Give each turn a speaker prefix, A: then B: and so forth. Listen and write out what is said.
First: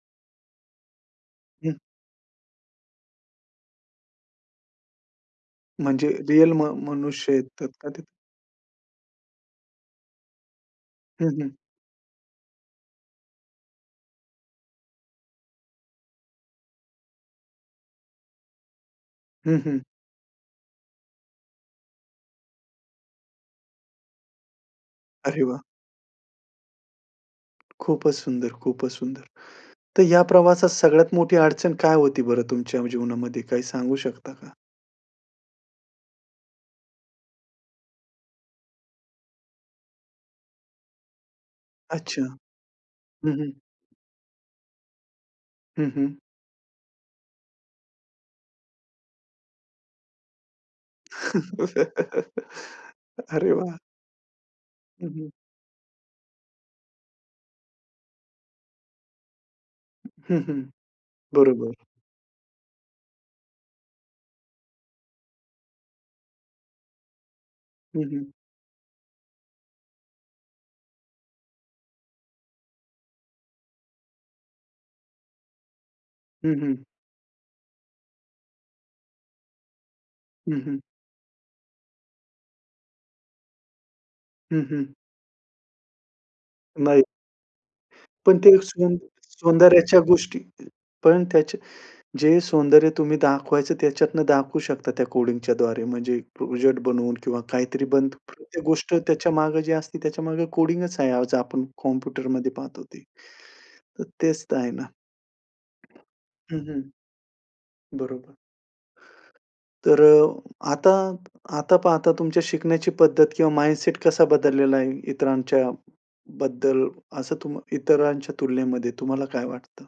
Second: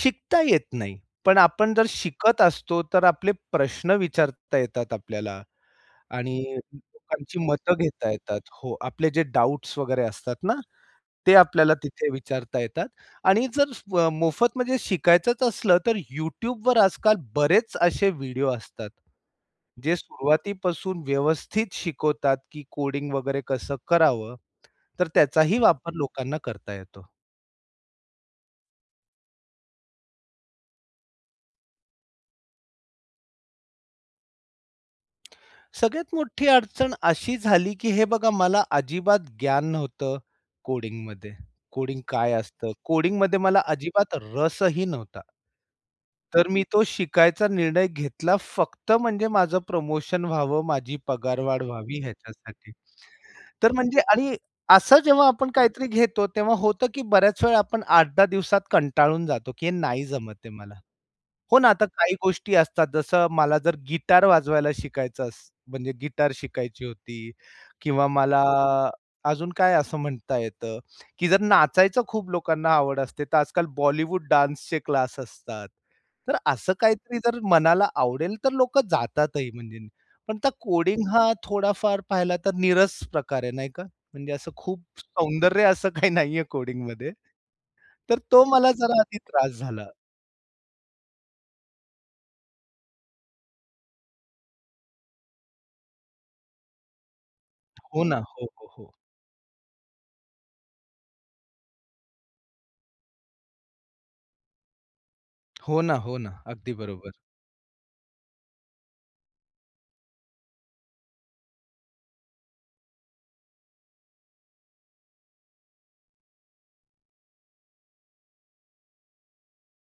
A: शिकता येत नाही. पण आपण
B: हं.
A: जर शिकत असतो, तर आपले प्रश्न विचारता येतात आपल्याला.
B: म्हणजे
A: आणि
B: रिअल म
A: [unintelligible]
B: मनुष्य
A: लोकांची
B: येतात
A: मतं
B: का ते?
A: घेता येतात. हो. आपले जे डॉब्ट्स वगैरे असतात ना,
B: हं,
A: ते
B: हं.
A: आपल्याला तिथे विचारता येतात. आणि जर स आ, मोफत म्हणजे शिकायचंच असलं, तर YouTubeवर आजकाल बरेच असे व्हिडिओ असतात.
B: हं, हं.
A: जे सुरुवातीपासून व्यवस्थित शिकवतात, की कोडिंग वगैरे कसं करावं. तर
B: अरे
A: त्याचाही
B: वाह!
A: वापर लोकांना करता येतो.
B: खूपच सुंदर, खूपच सुंदर. तर ह्या प्रवासात सगळ्यात मोठी अडचण काय होती बरं तुमच्या जीवनामध्ये, काही सांगू शकता का?
A: सगळ्यात मोठी अडचण अशी झाली, की हे बघा, मला अजिबात ज्ञान नव्हतं कोडिंगमध्ये. कोडिंग
B: अच्छा.
A: काय असतं?
B: हं,
A: कोडिंगमध्ये
B: हं.
A: मला अजिबात रसही नव्हता.
B: हं, हं.
A: तर मी तो शिकायचा निर्णय घेतला फक्त म्हणजे माझं प्रमोशन व्हावं, माझी पगारवाढ व्हावी याच्यासाठी.
B: अरे
A: तर
B: वाह!
A: म्हणजे आणि असं
B: हं,
A: जेव्हा
B: हं.
A: आपण काहीतरी घेतो तेव्हा होतं, की बऱ्याच वेळा आपण 8-10 दिवसात कंटाळून जातो की हे नाही जमत
B: हं,
A: आहे
B: हं.
A: मला. हो ना.
B: बरोबर.
A: आता काही गोष्टी असतात, जसं मला जर गिटार वाजवायला शिकायचं अस म्हणजे गिटार शिकायची होती
B: हं,
A: किंवा
B: हं.
A: मला अजून काय असं म्हणता येतं, की जर नाचायचं खूप लोकांना आवड असते, तर आजकाल बॉलिवूड डान्सचे क्लास असतात. तर
B: हं,
A: असं
B: हं.
A: काहीतरी जर मनाला आवडेल तर लोकं जातातही म्हणजे. पण आता
B: हं, हं.
A: कोडिंग हा थोडाफार पाहिला तर नीरस प्रकार आहे नाही का? म्हणजे असं
B: हं,
A: खूप
B: हं.
A: सौंदर्य असं काही नाहीये
B: नाही.
A: कोडिंगमध्ये. तर
B: पण
A: तो
B: ते
A: मला
B: सौ
A: जरा आधी त्रास झाला.
B: सौंदर्याच्या अ, गोष्टी पण त्याचे, जे सौंदर्य तुम्ही दाखवायचं त्याच्यातनं दाखवू शकता त्या कोडिंगच्यद्वारे. म्हणजे प्रोजेक्ट बनवून किंवा काहीतरी
A: हो
B: बनतं.
A: ना. हो,
B: प्रत्येक
A: हो,
B: गोष्ट
A: हो.
B: त्याच्या मागे जी असते त्याच्यामागे कोडिंगच आहे. आज आपण कॉम्प्युटरमध्ये पाहतो ते. तर तेच तर आहे ना.
A: हो ना. हो ना,
B: हं,
A: अगदी
B: हं.
A: बरोबर.
B: बरोबर. तर अ, आता, आता पाहता तुमच्या शिकण्याची पद्धत किंवा माइंडसेट कसा बदललेला आहे इतरांच्या बद्दल असं तुम इतरांच्या तुलनेमध्ये तुम्हाला काय वाटतं?